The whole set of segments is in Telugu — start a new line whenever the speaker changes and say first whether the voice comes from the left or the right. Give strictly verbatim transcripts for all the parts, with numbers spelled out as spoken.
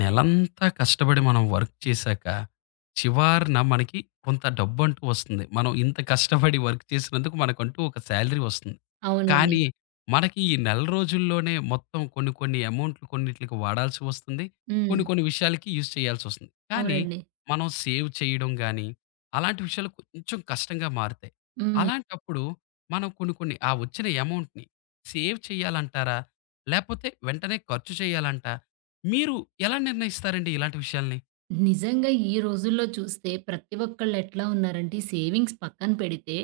left: నెలంతా కష్టపడి మనం వర్క్ చేశాక, చివరన మనకి కొంత డబ్బంటూ వస్తుంది. మనం ఇంత కష్టపడి వర్క్ చేసినందుకు మనకంటూ ఒక సాలరీ వస్తుంది.
right: అవునండి.
left: కానీ, మనకి ఈ నెల రోజుల్లోనే మొత్తం కొన్ని కొన్ని అమౌంట్లు కొన్నిట్లికి వాడాల్సి వస్తుంది. కొన్ని
right: హ్మ్.
left: కొన్ని విషయాలకి యూజ్ చేయాల్సొస్తుంది. కానీ,
right: అవునండి.
left: మనం సేవ్ చేయడం గానీ, అలాంటి విషయాలు కొంచెం కష్టంగా మారుతాయి.
right: హ్మ్.
left: అలాంటప్పుడు మనం కొన్ని కొన్ని ఆ వచ్చిన అమౌంట్‌ని సేవ్ చేయాలంటారా? లేపోతే వెంటనే ఖర్చు చేయాలంట? మీరు ఎలా నిర్ణయిస్తారండి ఇలాంటి విషయాల్ని?
right: నిజంగా ఈ రోజుల్లో చూస్తే ప్రతి ఒక్కళ్ళు ఎట్లా ఉన్నారంటే, ఈ సేవింగ్స్ పక్కన పెడితే,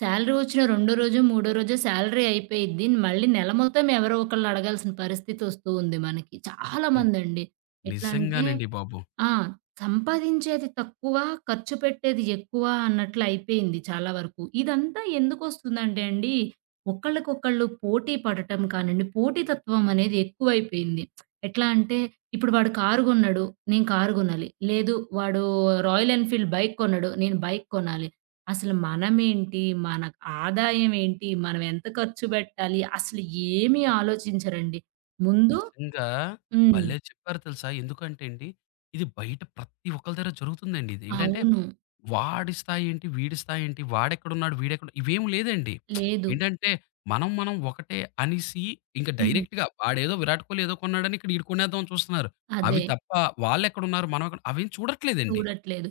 right: శాలరీ వచ్చిన రెండో రోజో, మూడో రోజో శాలరీ అయిపోయిద్ది. మళ్ళీ నెల మొత్తం ఎవరో ఒకళ్ళని అడగాల్సిన పరిస్థితి వస్తూ ఉంది మనకి.
left: హ్మ్.
right: చాలామందండి. ఎట్లా అంటే
left: నిజంగానండి బాబు.
right: ఆ! సంపాదించేది తక్కువ, ఖర్చు పెట్టేది ఎక్కువ అన్నట్లు అయిపోయింది చాలా వరకు. ఇదంతా ఎందుకొస్తుందంటే అండి, ఒకళ్ళకొకళ్ళు పోటీ పడటం కానిండి, పోటీతత్వం అనేది ఎక్కువైపోయింది. ఎట్లా అంటే, ఇప్పుడు వాడు కారు గొన్నాడు, నేను కారు గొనాలి. లేదు వాడు రాయల్ ఎన్‌ఫీల్డ్ బైక్ కొన్నాడు, నేను బైక్ కొనాలి. అసలు మనమేంటి? మన ఆదాయం ఏంటి? మనం ఎంత ఖర్చు బెట్టాలి? అసలు ఏమీ ఆలోచించరండి. ముందు
left: నిజంగా
right: హ్మ్.
left: భలే చెప్పారు తెలుసా? ఎందుకంటే అండి, ఇది బయట ప్రతి ఒక్కళ్ళ దగ్గర జరుగుతుందండి ఇది. ఏంటంటే
right: అవును.
left: వాడి స్థాయి ఏంటి? వీడి స్థాయి ఏంటి? వాడెక్కడున్నాడు? వీడెక్కడ ఇవేమి లేదండి.
right: లేదు.
left: ఏంటంటే మనం మనం ఒకటే అనేసి ఇంక
right: హ్మ్.
left: డైరెక్ట్‌గా వాడేదో విరాట్ కోహ్లీ ఏదో కొన్నాడని ఇక్కడ ఈడు కొనేద్దామని చూస్తున్నారు. అవి
right: అదే.
left: తప్ప వాళ్ళెక్కడున్నారు? మనం ఎక్కడ అవేం చూడట్లేదండి.
right: చూడట్లేదు.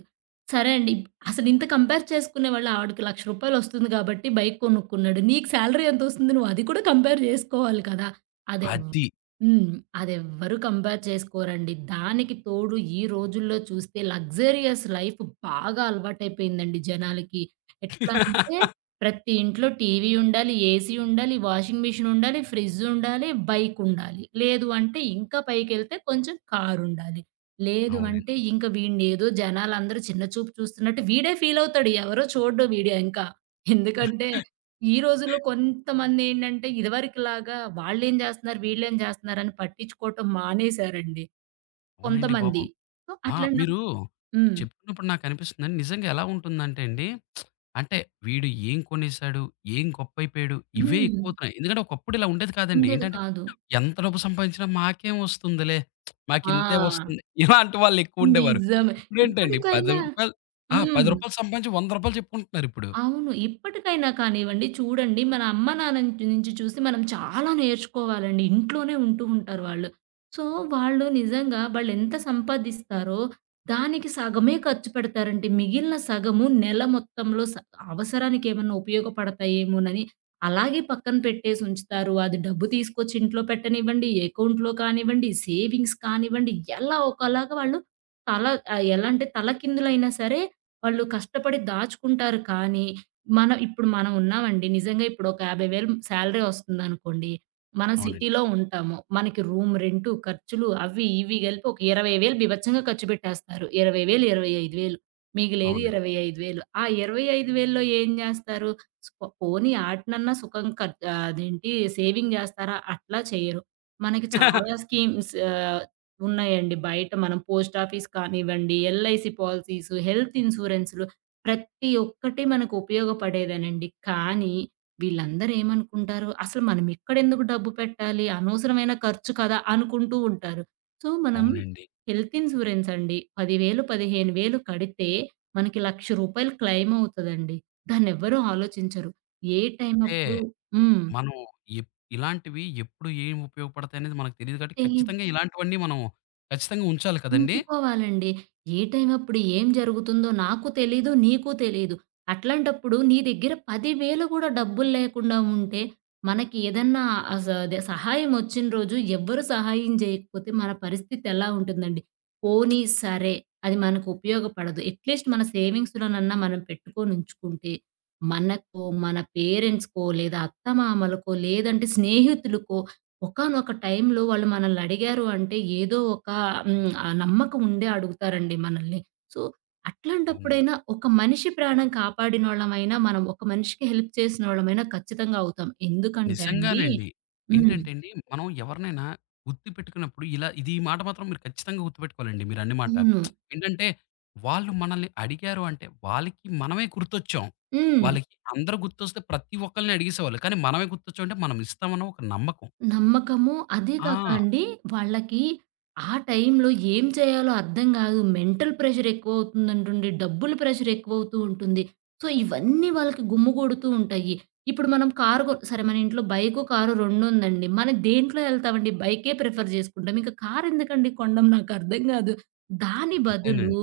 right: సరే అండి. అసలింత కంపేర్ చేసుకునేవాళ్ళు ఆవిడకి ఒక లక్ష రూపాయలు వస్తుంది గాబట్టి బైక్ కొనుక్కున్నాడు. నీకు సాలరీ ఎంతొస్తుంది? నువ్వు అది కూడా కంపేర్ జేసుకోవాలి కదా! అదెవ్
left: అది.
right: హ్మ్. అదెవ్వరు కంపేర్ చేసుకోరండి. దానికి తోడు ఈ రోజుల్లో చూస్తే లగ్జరియస్ లైఫ్ బాగా అలవాటైపోయిందండి జనాలకి. ఎట్లా అంటే ప్రతి ఇంట్లో టీవీ ఉండాలి, ఏసీ ఉండాలి, వాషింగ్ మిషన్ ఉండాలి, ఫ్రిడ్జ్ ఉండాలి, బైక్ ఉండాలి. లేదు అంటే ఇంకా పైకెళ్తే కొంచెం కారుండాలి. లేదు
left: అవునండి.
right: అంటే ఇంక వీడినేదో జనాలందరూ చిన్న చూపు చూస్తున్నట్టు వీడే ఫీలవుతాడు. ఎవరో చూడడు వీడు ఇంకా. ఎందుకంటే ఈ రోజుల్లో కొంతమందేంటంటే ఇదివరకులాగా వాళ్ళేం జేస్తున్నారు, వీళ్ళేం జేస్తున్నారని పట్టించుకోవటం మానేశారండి
left: అవునండి బాబు.
right: కొంతమంది. సో,
left: ఆ!
right: అట్లాంటప్
left: మీరు
right: హ్మ్.
left: చెప్తున్నప్పుడు నాకనిపిస్తుందండి. నిజంగా ఎలా ఉంటుందంటే అండి, అంటే వీడు ఏం కొనేసాడు? ఏం గొప్పైపోయాడు? ఇవే
right: హ్మ్.
left: ఎక్కువవుతున్నాయి. ఎందుకంటే ఒకప్పుడు ఇలా ఉండేది కాదండి.
right: ఉండేది
left: ఏంటంటే
right: కాదు.
left: ఎంత డబ్బు సంపాదించినా మాకేం వస్తుందిలే, మాకింతే
right: ఆ!
left: వస్తుంది. ఇలాంటి వాళ్ళెక్కువుండేవారు.
right: నిజమే.
left: ఇప్పుడేంటండి రూ. పది
right: ఇప్పటికైనా
left: ఆ!
right: హ్మ్.
left: రూ. పది సంపాదించి రూ. వంద చెప్పుకుంటున్నారిప్పుడు.
right: అవును. ఇప్పటికైనా కానివ్వండి చూడండి మన అమ్మానాన్న నుంచి నుంచి చూసి మనం చాలా నేర్చుకోవాలండి. ఇంట్లోనే ఉంటూ ఉంటారు వాళ్ళు. సో, వాళ్ళు నిజంగా వాళ్ళెంత సంపాదిస్తారో దానికి సగమే ఖర్చు పెడతారండి. మిగిలిన సగము నెల మొత్తంలో స అవసరానికి ఏమన్నా ఉపయోగపడతాయేమోనని అలాగే పక్కన పెట్టేసి ఉంచుతారు. అది డబ్బు తీసుకొచ్చి ఇంట్లో పెట్టనివ్వండి, అకౌంట్‌లో కానివ్వండి, సేవింగ్స్ కానివ్వండి ఎలా ఒకలాగా వాళ్ళు తల ఆహ్, ఎలా అంటే తలకిందులైనా సరే వాళ్ళు కష్టపడి దాచుకుంటారు కానీ, మనం ఇప్పుడు మనం ఉన్నామండి. నిజంగా ఇప్పుడు ఒక యాభై వేలు సాలరీ వస్తుందనుకోండి. మనం
left: అవునండి.
right: సిటీలో ఉంటాము. మనకి రూమ్ రెంటు, ఖర్చులు అవి ఇవి కలిపి ఒక ఇరవై వేలు బీభత్సంగా ఖర్చు పెట్టేస్తారు. ఇరవై వేలు, ఇరవై ఐదు వేలు మిగిలేది
left: అవునండి.
right: ఇరవై ఐదు వేలు ఆ 25,000లో ఏం జేస్తారు? స్పో పోనీ ఆటినన్నా సుఖం ఖర్ అదేంటి సేవింగ్ జేస్తారా? అట్లా చేయరు. మనకి చాలా స్కీమ్స్ ఆహ్, ఉన్నాయండి. బయట మనం పోస్ట్ ఆఫీస్ కానివ్వండి, ఎల్ఐసి పాలిసీసు, హెల్త్ ఇన్స్యూరెన్స్‌లు ప్రతి ఒక్కటి మనకు ఉపయోగపడేదేనండి. కానీ వీళ్ళందరూ ఏమనుకుంటారు, అసలు మనం ఇక్కడెందుకు డబ్బు పెట్టాలి? అనవసరమైన ఖర్చు కదా! అనుకుంటూ ఉంటారు. సో, మనం
left: అవునండి.
right: హెల్త్ ఇన్స్యూరెన్స్ అండి పది వేలు, పదిహేను వేలు కడితే మనకి ఒక లక్ష రూపాయలు క్లెయిమ్ అవుతదండి. దాన్నెవ్వరూ ఆలోచించరు. ఏ టైం
left: అంటే
right: అప్పుడు హ్మ్.
left: మనం ఎప్ ఇలాంటివి ఎప్పుడు ఏం ఉపయోగపడతాయనేది మనకు తెలీదు కాబట్టి
right: తెలి
left: ఖచ్చితంగా ఇలాంటివన్నీ మనం ఖచ్చితంగా ఉంచాలి కదండీ!
right: ఉంచుకోవాలండి. ఏ టైం అప్పుడు ఏం జరుగుతుందో నాకు తెలీదు, నీకు తెలీదు. అట్లాంటప్పుడు నీ దగ్గర పది వేలు కూడా డబ్బులు లేకుండా ఉంటే, మనకి ఏదన్నా అస అదే సహాయం వచ్చిన రోజు ఎవ్వరు సహాయం జేయకపోతే మన పరిస్థితి ఎలా ఉంటుందండి? పోనీ సరే, అది మనకు ఉపయోగపడదు. అట్‌లీస్ట్ మన సేవింగ్స్‌లోనన్నా మనం పెట్టుకొనుంచుకుంటే, మనకో, మన పేరెంట్స్‌కో లేదా అత్తమామలకో, లేదంటే స్నేహితులకో ఒకానొక టైంలో వాళ్ళు మనల్ని అడిగారు అంటే ఏదో ఒక హ్మ్. ఆ నమ్మకం ఉండే అడుగుతారండి మనల్ని. సో,
left: అవునండి.
right: అట్లాంటప్పుడైనా ఒక మనిషి ప్రాణం కాపాడినోళ్ళమైనా, మనం ఒక మనిషికి హెల్ప్ చేసినోళ్ళమైనా ఖచ్చితంగా అవుతాం. ఎందుకంటే అండి
left: నిజంగానండి.
right: హ్మ్.
left: ఏంటంటే అండి, మనం ఎవరినైనా గుర్తుపెట్టుకున్నప్పుడు ఇలా ఇది ఈ మాట మాత్రం మీరు ఖచ్చితంగా గుర్తుపెట్టుకోవాలండి మీరన్న మాట.
right: అవును.
left: ఏంటంటే, వాళ్ళు మనల్ని అడిగారు అంటే, వాళ్ళకి మనమే గుర్తొచ్చాం.
right: హ్మ్.
left: వాళ్ళకి అందరూ గుర్తొస్తే ప్రతి ఒక్కళ్ళని అడిగేసేవాళ్ళు. కానీ మనమే గుర్తొచ్చాం అంటే మనం ఇస్తామన్న ఒక నమ్మకం.
right: నమ్మకము. అదే కాక
left: ఆ!
right: అండి, వాళ్ళకి ఆ టైంలో ఏం చేయాలో అర్థం కాదు. మెంటల్ ప్రెషర్ ఎక్కువవుతుందంటుండి. డబ్బుల ప్రెషర్ ఎక్కువవుతూ ఉంటుంది. సో, ఇవన్నీ వాళ్ళకి గుమ్మిగూడుతూ ఉంటాయి. ఇప్పుడు మనం కారు కొ సరే మన ఇంట్లో బైకు, కారు రెండుందండి. మనం దేంట్లో ఎళ్తామండి? బైకే ప్రిఫర్ చేసుకుంటాం. ఇంక కారెందుకండి కొండం నాకర్థం కాదు. దాని బదులు
left: అంతేనండి.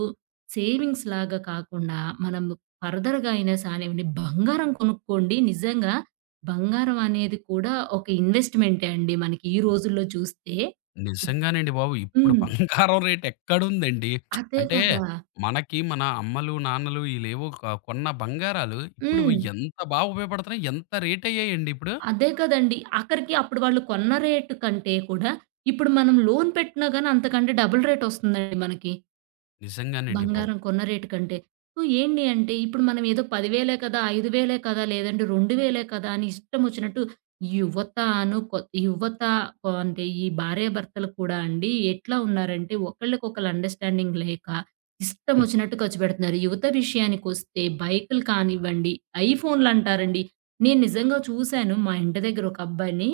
right: సేవింగ్స్ లాగా కాకుండా, మనం ఫర్దర్‌గా అయినా సానివ్వండి, బంగారం కొనుక్కోండి నిజంగా బంగారం అనేది కూడా ఒక ఇన్వెస్ట్‌మెంటే అండి మనకి ఈ రోజుల్లో చూస్తే.
left: నిజంగానండి బాబు. ఇప్పుడు
right: హ్మ్.
left: బంగారం రేట్ ఎక్కడుందండి.
right: అదే
left: అంటే
right: కదా!
left: మనకి మన అమ్మలు, నాన్నలు ఈళ్ళేవో క కొన్న బంగారాలు ఇప్పుడు
right: హ్మ్.
left: ఎంత బాగా ఉపయోగపడుతున్నాయి. ఎంత రేటయ్యాయండి ఇప్పుడు.
right: అదే కదండీ. ఆఖరికి అప్పుడు వాళ్ళు కొన్న రేటు కంటే కూడా ఇప్పుడు మనం లోన్ పెట్టినా గాని అంతకంటే డబుల్ రేటొస్తుందండి మనకి.
left: నిజంగానండి బాబు.
right: బంగారం కొన్న రేటు కంటే. సో, ఏంటి అంటే ఇప్పుడు మనం ఏదో పది వేలు కదా, ఐదు వేలు కదా, లేదంటే రెండు వేలు కదా అని ఇష్టం వచ్చినట్టు ఈ యువతను కొ ఈ యువత కొ అంటే ఈ భార్యాభర్తలు కూడా అండి ఎట్లా ఉన్నారంటే ఒకళ్ళకొకళ్ళు అండర్‌స్టాండింగ్ లేక ఇష్టం
left: హ్మ్.
right: వచ్చినట్టు ఖర్చు పెడుతున్నారు. యువత విషయానికొస్తే బైకులు కానివ్వండి, ఐఫోన్‌లు అంటారండి. నేను నిజంగా చూసాను మా ఇంటి దగ్గర ఒక అబ్బాయిని.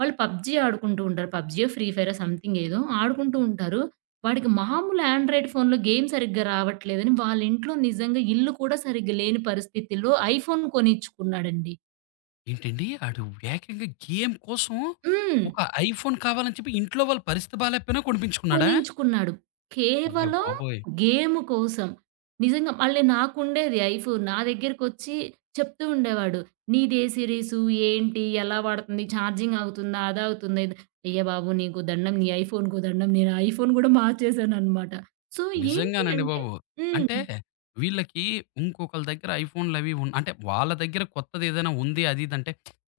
right: వాళ్ళు పబ్‌జీ ఆడుకుంటూ ఉంటారు. పబ్‌జీయో, ఫ్రీ ఫైరో సంథింగ్ ఏదో ఆడుకుంటూ ఉంటారు. వాడికి మామూలు ఆండ్రాయిడ్ ఫోన్‌లో గేమ్ సరిగ్గా రావట్లేదని వాళ్ళింట్లో నిజంగా ఇల్లు కూడా సరిగ్గా లేని పరిస్థితిలో ఐఫోన్ కొనిచ్చుకున్నాడండి.
left: ఏంటండి ఆడు ఏకంగా గేమ్ కోసం
right: హ్మ్.
left: ఒక ఐఫోన్ కావాలని చెప్పి ఇంట్లో వాళ్ళ పరిస్థితి బాలేపోయినా కొనిపించుకున్నాడా?
right: కొనించుకున్నాడు.
left: అయ్య
right: కేవలం
left: బాబోయ్!
right: గేమ్ కోసం. నిజంగా మళ్ళీ నాకుండేది ఐఫోన్. నా దగ్గరకొచ్చి చెప్తూ ఉండేవాడు. "నీదే సిరీసు? ఏంటి? ఎలా వాడుతుంది? ఛార్జింగ్ ఆగుతుందా? అదాగుతుందా? ఇది" అయ్య బాబు! నీకు దండం. నీ ఐఫోన్‌కు దండం. నేను ఐఫోన్ గూడా మార్చేశాననమాట. సో, ఏంటి
left: నిజంగానండి
right: అంటే
left: బాబు.
right: హ్మ్.
left: అంటే వీళ్ళకి ఇంకొకళ్ళ దగ్గర ఐఫోన్‌లవి ఉన్ అంటే వాళ్ళ దగ్గర కొత్తదేదైనా ఉంది అది ఇదంటే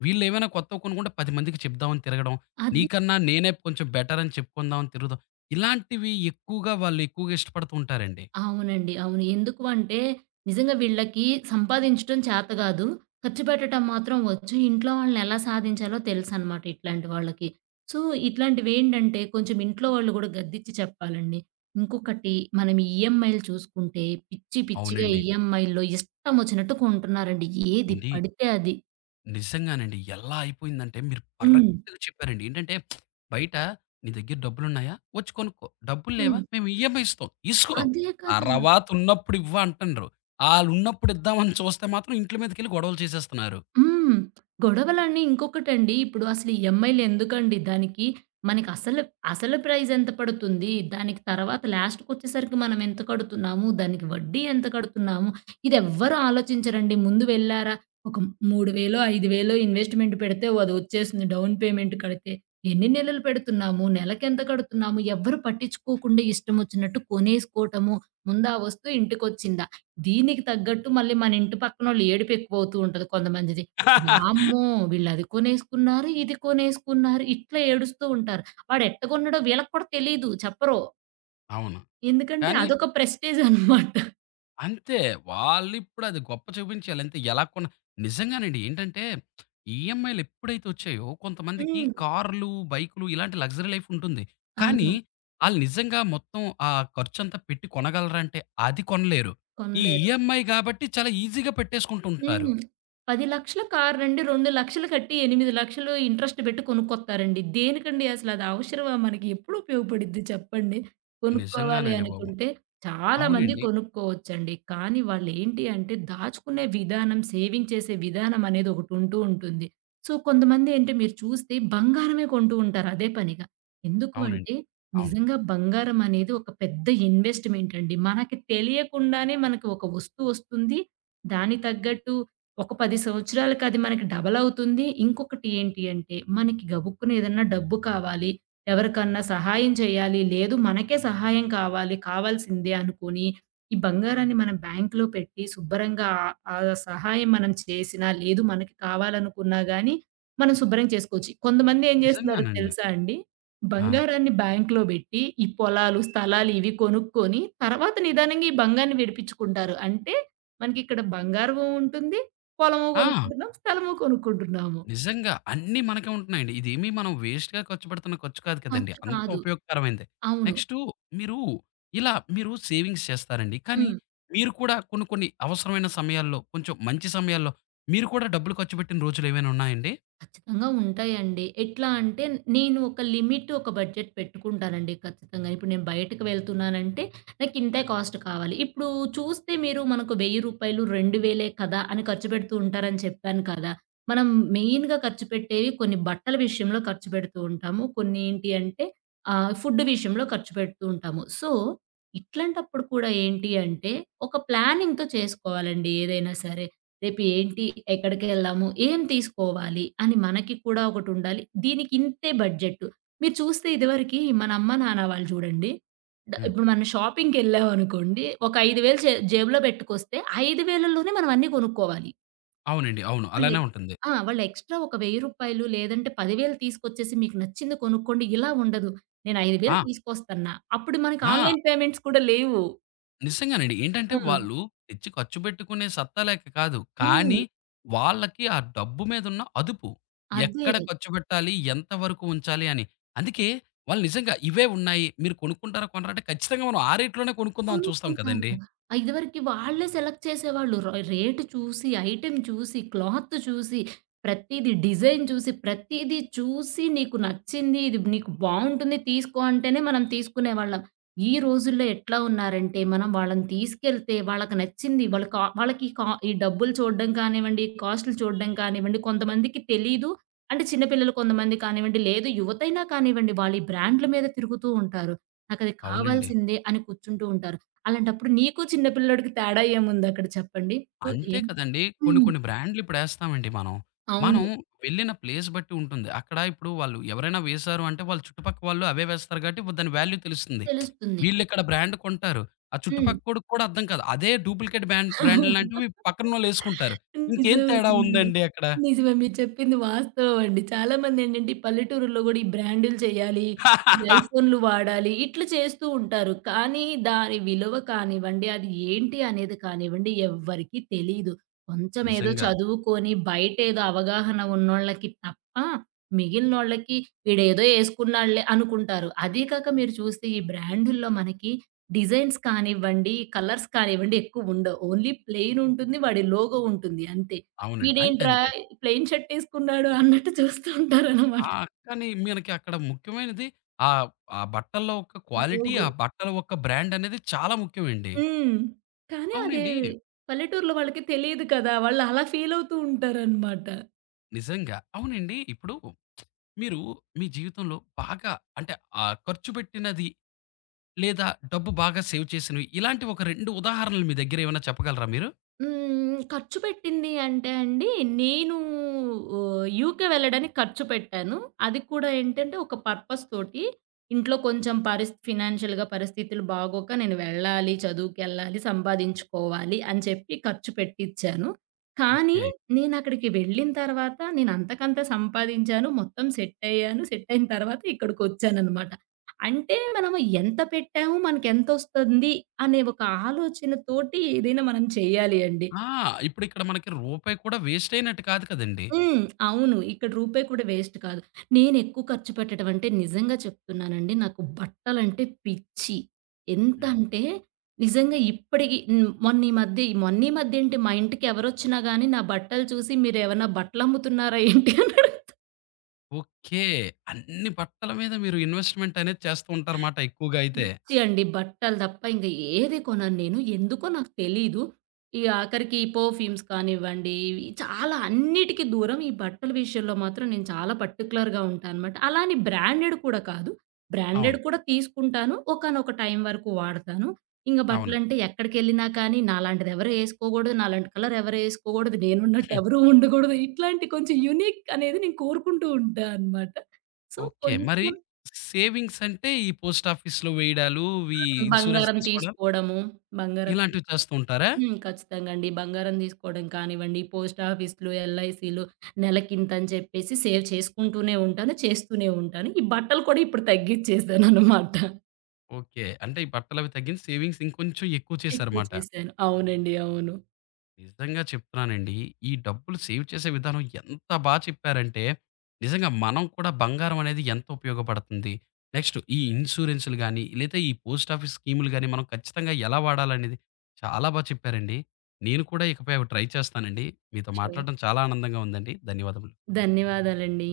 left: వీళ్ళేమైనా కొత్తవి కొనుక్కుంటే పది మందికి చెప్దామని తిరగడం.
right: అది
left: నీకన్నా నేనే కొంచెం బెటర్ అని చెప్పుకుందాం అని తిరుగుదాం. ఇలాంటివి ఎక్కువగా వాళ్ళు ఎక్కువగా ఇష్టపడుతూ ఉంటారండి.
right: అవునండి. అవును. ఎందుకు అంటే, నిజంగా వీళ్ళకి సంపాదించటం చేత గాదు. ఖర్చు పెట్టటం మాత్రం వచ్చు. ఇంట్లో వాళ్ళని ఎలా సాధించాలో తెలుసనమాట ఇట్లాంటి వాళ్ళకి. సో, ఇట్లాంటివేంటంటే, కొంచెం ఇంట్లో వాళ్ళు గూడా గద్దిచ్చి చెప్పాలండి. ఇంకొకటి మనం ఈఎంఐలు చూసుకుంటే, పిచ్చి పిచ్చిగా
left: అవునండి.
right: ఈఎంఐల్లో ఇష్టమొచ్చినట్టు కొంటున్నారండి. ఏది
left: ఏంటి
right: పడితే అది.
left: నిజంగానండి. ఎలా అయిపోయిందంటే మీరు
right: హ్మ్.
left: పర్రెక్ట్‌గా చెప్పారండి. ఏంటంటే బయట "నీ దగ్గర డబ్బులున్నాయా? వచ్చి కొనుక్కో. డబ్బులు లేవా?
right: హ్మ్.
left: మేము ఈఎంఐ ఇస్తాం. ఇసుకో.
right: అదే కదా!
left: తర్వాత ఉన్నప్పుడు ఇవ్వు" అంటండ్రు. ఆళ్ళున్నప్పుడు ఇద్దామని చూస్తే మాత్రం ఇంట్ల మీదకెళ్ళి గొడవలు చేసేస్తున్నారు.
right: హ్మ్. గొడవలని ఇంకొకటండి. ఇప్పుడు అసలు ఈఎంఐలు ఎందుకండి? దానికి మనకి అసలు, అసలు ప్రైస్ ఎంత పడుతుంది? దానికి తర్వాత లాస్ట్‌కొచ్చేసరికి మనం ఎంత కడుతున్నాము? దానికి వడ్డీ ఎంత కడుతున్నాము? ఇదెవ్వరు ఆలోచించరండి. ముందు వెళ్లారా ఒక మూడు వేలు, ఐదు వేలు ఇన్వెస్ట్‌మెంట్ పెడితే అదొచ్చేస్తుంది. డౌన్ పేమెంట్ కడితే. ఎన్ని నెలలు పెడుతున్నాము? నెలకెంత కడుతున్నాము? ఎవ్వరు పట్టించుకోకుండా ఇష్టమొచ్చినట్టు కొనేసుకోవటము. ముందా వస్తువు ఇంటికొచ్చిందా? దీనికి తగ్గట్టు మళ్ళీ మన ఇంటి పక్కనోళ్ళు ఏడుపు ఎక్కువవుతూ ఉంటది కొంతమందిది. వామ్మో! వీళ్ళది కొనేసుకున్నారు, ఇది కొనేసుకున్నారు. ఇట్లా ఏడుస్తూ ఉంటారు. వాడు ఎట్ట కొన్నాడో వీళ్ళకి కూడా తెలీదు చెప్పరు.
left: అవును.
right: ఎందుకంటే
left: కానీ
right: అదొక ప్రెస్టీజ్ అన్నమాట.
left: అంతే. వాళ్ళిప్పుడు అది గొప్ప చూపించాలి అంతే. ఎలా కొన్న నిజంగానండి. ఏంటంటే ఈఎంఐలు ఎప్పుడైతే వచ్చాయో కొంతమందికి
right: హ్మ్.
left: కార్‌లు, బైకులు ఇలాంటి లగ్జరీ లైఫ్ ఉంటుంది. కానీ
right: అవును.
left: ఆళ్ళు నిజంగా మొత్తం ఆ ఖర్చంతా పెట్టి కొనగలరా అంటే అది కొనలేరు. ఈ
right: కొనలేదు.
left: ఈఎంఐ గాబట్టి చాలా ఈజీగా పెట్టేసుకుంటూ ఉంటారు.
right: హ్మ్. పది లక్షల కారునండి రెండు లక్షలు కట్టి ఎనిమిది లక్షలు ఇంట్రెస్ట్ పెట్టి కొనుక్కొత్తారండి. దేనికండి అసలు అది అవసరమా మనకి? ఎప్పుడు ఉపయోగపడిద్ది చెప్పండి? కొనుక్కోవాలి
left: నిజంగానండి బాబు.
right: అనుకుంటే చాలా మంది
left: అవునండి.
right: కొనుక్కోవచ్చండి. కానీ వాళ్ళేంటి అంటే దాచుకునే విధానం, సేవింగ్ చేసే విధానం అనేది ఒకటుంటూ ఉంటుంది. సో, కొంతమంది ఏంటి మీరు చూస్తే బంగారమే కొంటూ ఉంటారు అదే పనిగా. ఎందుకు
left: అవునండి.
right: అంటే
left: అవును.
right: నిజంగా బంగారం అనేది ఒక పెద్ద ఇన్వెస్ట్‌మెంట్ అండి. మనకి తెలియకుండానే మనకు ఒక వస్తువొస్తుంది దానికి తగ్గట్టు ఒక పది సంవత్సరాలకి అది మనకి డబల్ అవుతుంది. ఇంకొకటి ఏంటి అంటే, మనకి గబుక్కున ఏదన్నా డబ్బు కావాలి, ఎవరికన్నా సహాయం చేయాలి, లేదు మనకే సహాయం కావాలి, కావాల్సిందే అనుకోని, ఈ బంగారాన్ని మనం బ్యాంక్‌లో పెట్టి శుభ్రంగా ఆహ్, ఆ సహాయం మనం చేసినా, లేదు మనకి కావాలనుకున్నా గాని, మనం శుభ్రం చేసుకోవచ్చు. కొంతమంది ఏం చేస్తున్నారో
left: నిజంగానండి.
right: తెలుసా అండి?
left: ఆ!
right: బంగారాన్ని బ్యాంక్‌లో పెట్టి, ఈ పొలాలు, స్థలాలు ఇవి కొనుక్కొని, తర్వాత నిదానంగా ఈ బంగారాన్ని విడిపించుకుంటారు. అంటే మనకిక్కడ బంగారము ఉంటుంది. పొలము
left: ఆ!
right: కొనుక్కుంటున్నాం. స్థలము కొనుక్కుంటున్నాము.
left: నిజంగా. అన్నీ మనకే ఉంటున్నాయండి. ఇదేమి మనం వేస్ట్‌గా ఖర్చు పెడుతున్న ఖర్చు కాదు కదండీ!
right: ఖర్చు
left: అంతా
right: కాదు.
left: ఉపయోగకరమైందే.
right: అవును.
left: నెక్స్టు మీరు ఇలా మీరు సేవింగ్స్ చేస్తారండి. కానీ
right: హ్మ్.
left: మీరు కూడా కొన్ని కొన్ని అవసరమైన సమయాల్లో, కొంచెం మంచి సమయాల్లో మీరు కూడా డబ్బులు ఖర్చు పెట్టిన రోజులేమైనా ఉన్నాయండి?
right: ఖచ్చితంగా ఉంటాయండి. ఎట్లా అంటే నేను ఒక లిమిట్, ఒక బడ్జెట్ పెట్టుకుంటానండి ఖచ్చితంగా. ఇప్పుడు నేను బయటకి వెళ్తున్నానంటే నాకు ఇంతే కాస్ట్ కావాలి. ఇప్పుడు చూస్తే మీరు మనకు రూ. వెయ్యి, రెండు వేలు కదా అని ఖర్చు పెడుతూ ఉంటారని చెప్పాను కదా! మనం మెయిన్‌గా ఖర్చు పెట్టేవి కొన్ని బట్టల విషయంలో ఖర్చు పెడుతూ ఉంటాము. కొన్ని ఏంటి అంటే ఆహ్, ఫుడ్ విషయంలో ఖర్చు పెడుతూ ఉంటాము. సో, ఇట్లాంటప్పుడు కూడా ఏంటి అంటే ఒక ప్లానింగ్‌తో చేసుకోవాలండి ఏదైనా సరే. రేపు ఏంటి? ఎక్కడికెళ్ళాము? ఏం తీసుకోవాలి? అని మనకి కూడా ఒకటుండాలి. దీనికి ఇంతే బడ్జెట్. మీరు చూస్తే ఇదివరకి మన అమ్మ, నాన్న వాళ్ళు చూడండి. డ
left: హ్మ్.
right: ఇప్పుడు మనం షాపింగ్‌కెళ్ళామనుకోండి. ఒక ఐదు వేలు జే జేబులో పెట్టుకొస్తే 5,000లోనే మనం అన్నీ కొనుక్కోవాలి.
left: అవునండి. అవును.
right: వాళ్ళు
left: అలానే
right: ఎక్స్
left: ఉంటుంది.
right: ఆ! వాళ్ళు ఎక్స్‌ట్రా ఒక రూ. వెయ్యి లేదంటే పది వేలు తీసుకొచ్చేసి మీకు నచ్చింది కొనుక్కోండి ఇలా ఉండదు. నేను ఐదు వేలు
left: ఆ!
right: తీసుకొస్తన్నా. అప్పుడు మనకి
left: ఆ!
right: ఆన్‌లైన్ పేమెంట్స్ కూడా లేవు.
left: నిజంగానండి.
right: ఆ!
left: ఏంటంటే వాళ్ళు తెచ్చి ఖర్చు పెట్టుకునే సత్తా లేక కాదు.
right: హ్మ్.
left: కానీ వాళ్ళకి ఆ డబ్బు మీదున్న అదుపు.
right: అదే.
left: ఎక్కడ ఖర్చు పెట్టాలి? ఎంత వరకు ఉంచాలి అని. అందుకే వాళ్ళు నిజంగా ఇవే ఉన్నాయి. మీరు కొనుక్కుంటారా కొనరా అంటే ఖచ్చితంగా మనం ఆ రేట్‌లోనే కొనుక్కుందాం అని చూస్తాం కదండీ!
right: కొనుక్కుంటాము. ఆహ్, ఇదివరకి వాళ్ళే సెలెక్ట్ చేసేవాళ్ళు. ర రేట్ చూసి, ఐటెమ్ చూసి, క్లాత్ చూసి, ప్రతీది డిజైన్ చూసి, ప్రతీది చూసి నీకు నచ్చింది, ఇది నీకు బావుంటుంది తీసుకో అంటేనే మనం తీసుకునేవాళ్ళం. ఈ రోజుల్లో ఎట్లా ఉన్నారంటే, మనం వాళ్ళని తీసుకెళ్తే వాళ్ళకి నచ్చింది వాళ్ళు కా వాళ్ళకి ఈ కా ఈ డబ్బులు చూడడం కానివ్వండి, కాస్ట్‌లు చూడడం కానివ్వండి, కొంతమందికి తెలీదు. అంటే చిన్న పిల్లలు కొంతమంది కానివ్వండి, లేదు యువతైనా కానివ్వండి, వాళ్ళు ఈ బ్రాండ్‌ల మీద తిరుగుతూ ఉంటారు. నాకది
left: అవునండి.
right: కావాల్సిందే అని కూర్చుంటూ ఉంటారు. అలాంటప్పుడు నీకు చిన్న పిల్లోడికి తేడా ఏముందక్కడ చెప్పండి. సో,
left: అంతే
right: ఏం
left: కదండీ! కొన్ని
right: హ్మ్.
left: కొన్ని బ్రాండ్‌లు ఇప్పుడేస్తామండి మనం. మనం
right: అవును.
left: వెళ్ళిన ప్లేస్ బట్టి ఉంటుంది. అక్కడ ఇప్పుడు వాళ్ళు ఎవరైనా వేశారు అంటే వాళ్ళ చుట్టుపక్క వాళ్ళు అవే వేస్తారు కాబట్టి వ దాని వాల్యూ తెలుస్తుంది.
right: తెలుస్తుంది.
left: వీళ్ళిక్కడ బ్రాండ్ కొంటారు. ఆ
right: హ్మ్.
left: చుట్టుపక్కోడికి కూడా అర్థం కాదు. అదే డూప్లికేట్ బ్యాన్ బ్రాండ్‌లు లాంటివి పక్కనోళ్ళేసుకుంటారు. ఇంకేం
right: నిజమే.
left: తేడా
right: నిజమే.
left: ఉందండి అక్కడ?
right: నిజమే. మీరు చెప్పింది వాస్తవం అండి. చాలా మందేంటంటే, ఈ పల్లెటూరుల్లో గూడా ఈ బ్రాండులు చేయాలి, ఈ ఐఫోన్‌లు వాడాలి, ఇట్లా చేస్తూ ఉంటారు. కానీ దాని విలువ కానివ్వండి, అది ఏంటి అనేది కానివ్వండి, ఎవ్వరికీ తెలీదు. కొంచెమేదో
left: నిజంగా.
right: చదువుకొని, బయటేదో అవగాహన ఉన్నోళ్ళకి తప్ప, మిగిలినోళ్ళకి వీడేదో యేసుకున్నాడులే అనుకుంటారు. అదీ కాక మీరు చూస్తే ఈ బ్రాండుల్లో మనకి డిజైన్స్ కానివ్వండి, కలర్స్ కానివ్వండి ఎక్కువుండవు. ఓన్లీ ప్లెయిన్ ఉంటుంది. వాడి లోగో ఉంటుంది అంతే.
left: అవునండి. అంతే
right: ఈడేంట్రా
left: అంతే.
right: ప్లెయిన్ షర్ట్ ఏసుకున్నాడు అన్నట్టు చూస్తూ ఉంటారనమాట.
left: ఆ! కానీ మనకి అక్కడ ముఖ్యమైనది ఆహ్, ఆ బట్టల యొక్క క్వాలిటీ,
right: లోగో.
left: ఆ బట్టల యొక్క బ్రాండ్ అనేది చాలా ముఖ్యమండి.
right: హ్మ్. కానీ అదే
left: అవునండి.
right: పల్లెటూరులో వాళ్ళకి తెలీదు కదా! వాళ్ళు అలా ఫీల్ అవుతూ ఉంటారనమాట.
left: నిజంగా. అవునండి. ఇప్పుడు మీరు మీ జీవితంలో బాగా అంటే ఆహ్, ఖర్చు పెట్టినది లేదా డబ్బు బాగా సేవ్ చేసినవి ఇలాంటివి ఒక రెండు ఉదాహరణలు మీ దగ్గర ఏమైనా చెప్పగలరా మీరు?
right: హ్మ్. ఖర్చు పెట్టింది అంటే అండి, నేను ఆహ్, యూకే వెళ్ళడానికి ఖర్చు పెట్టాను. అది కూడా ఏంటంటే, ఒక పర్పస్ తోటి. ఇంట్లో కొంచెం పరిస్ ఫినాన్షియల్‌గా పరిస్థితులు బాగోక నేను వెళ్ళాలి, చదువుకెళ్ళాలి, సంపాదించుకోవాలి అని చెప్పి ఖర్చు పెట్టిచ్చాను. కానీ
left: ఓకే.
right: నేనక్కడికి వెళ్ళిన తర్వాత నేనంతకంత సంపాదించాను. మొత్తం సెట్ అయ్యాను. సెట్ అయిన తర్వాత ఇక్కడికొచ్చాననమాట. అంటే మనము ఎంత పెట్టాము, మనకెంతొస్తుంది అనే ఒక ఆలోచనతోటి ఏదైనా మనం చేయాలి అండి.
left: ఆ! ఇప్పుడిక్కడ మనకి రూపాయి కూడా వేస్ట్ అయినట్టు కాదు కదండీ!
right: హ్మ్. అవును. ఇక్కడ రూపాయి కూడా వేస్ట్ కాదు. నేనెక్కువ ఖర్చు పెట్టడం అంటే నిజంగా చెప్తున్నానండి. నాకు బట్టలంటే పిచ్చి.
left: హ్మ్.
right: ఎంతంటే నిజంగా ఇప్పటికి హ్మ్. మొన్న ఈ మధ్య మొన్న ఈ మధ్య ఏంటి మా ఇంటికి ఎవరొచ్చినా గానీ నా బట్టలు చూసి మీరేమన్నా బట్టలమ్ముతున్నారా ఏంటి అన్నారు.
left: ఓకే. అన్ని బట్టల మీద మీరు ఇన్వెస్ట్‌మెంట్ అనేది చేస్తూ ఉంటారుమాట ఎక్కువగా అయితే.
right: ఛీ అండి. బట్టలు తప్ప ఇంక ఏది కొనను నేను. ఎందుకో నాకు తెలీదు. ఈ ఆఖరికి ఈ పర్ఫ్యూమ్స్ కానివ్వండి, ఇవి చాలా అన్నిటికి దూరం ఈ బట్టల విషయంలో మాత్రం నేను చాలా పర్టిక్యులర్‌గా ఉంటానన్నమాట. అలా అని బ్రాండెడ్ కూడా కాదు. బ్రాండెడ్
left: అవును.
right: కూడా తీసుకుంటాను. ఒకానొక టైం వరకు వాడతాను. ఇంక
left: అవునండి.
right: బట్టలంటే ఎక్కడికెళ్ళినా కానీ నాలాంటిది ఎవరు ఏసుకోకూడదు. నాలాంటి కలర్ ఎవరు ఏసుకోకూడదు. నేనున్నట్టు ఎవరు ఉండకూడదు. ఇట్లాంటి కొంచెం యూనిక్ అనేది నేను కోరుకుంటూ ఉంటా అన్నమాట. So,
left: okay. మరి
right: కొంచెం
left: సేవింగ్స్ అంటే ఈ పోస్ట్ ఆఫీస్‌లో వేయడాలు, ఈ ఇన్స్యూరెన్స్
right: బంగారం
left: తీసుకోవడాలు
right: తీసుకోవడము. బంగారం
left: ఇలాంటివి
right: తీసుకో
left: చేస్తూ ఉంటారా?
right: హ్మ్. ఖచ్చితంగా అండి. బంగారం తీసుకోవడం కానివ్వండి, పోస్ట్ ఆఫీస్‌లు, ఎల్ఐసీలు నెలకింతని చెప్పేసి సేవ్ చేసుకుంటూనే ఉంటాను. చేస్తూనే ఉంటాను. ఈ బట్టలు కూడా ఇప్పుడు తగ్గిచ్చేసాననమాట.
left: ఓకే. అంటే ఈ బట్టలవి తగ్గించి సేవింగ్స్ ఇంకొంచెం ఎక్కువ
right: ఎక్కువ
left: చేశారమాట.
right: చేశాను. అవునండి. అవును.
left: నిజంగా చెప్తున్నానండి. ఈ డబ్బులు సేవ్ చేసే విధానం ఎంత బా చెప్పారంటే, నిజంగా మనం కూడా బంగారం అనేది ఎంత ఉపయోగపడుతుంది. నెక్స్ట్ ఈ ఇన్సూరెన్స్‌లు గాని, లేదా ఈ పోస్ట్ ఆఫీస్ స్కీములు గాని, మనం ఖచ్చితంగా ఎలా వాడాలనేది చాలా బా చెప్పారండి. నేను కూడా ఇకపై అవి ట్రై చేస్తానండి. మీతో
right: షూర్.
left: మాట్లాడడం చాలా ఆనందంగా ఉందండి. ధన్యవాదములు.
right: ధన్యవాదాలండి.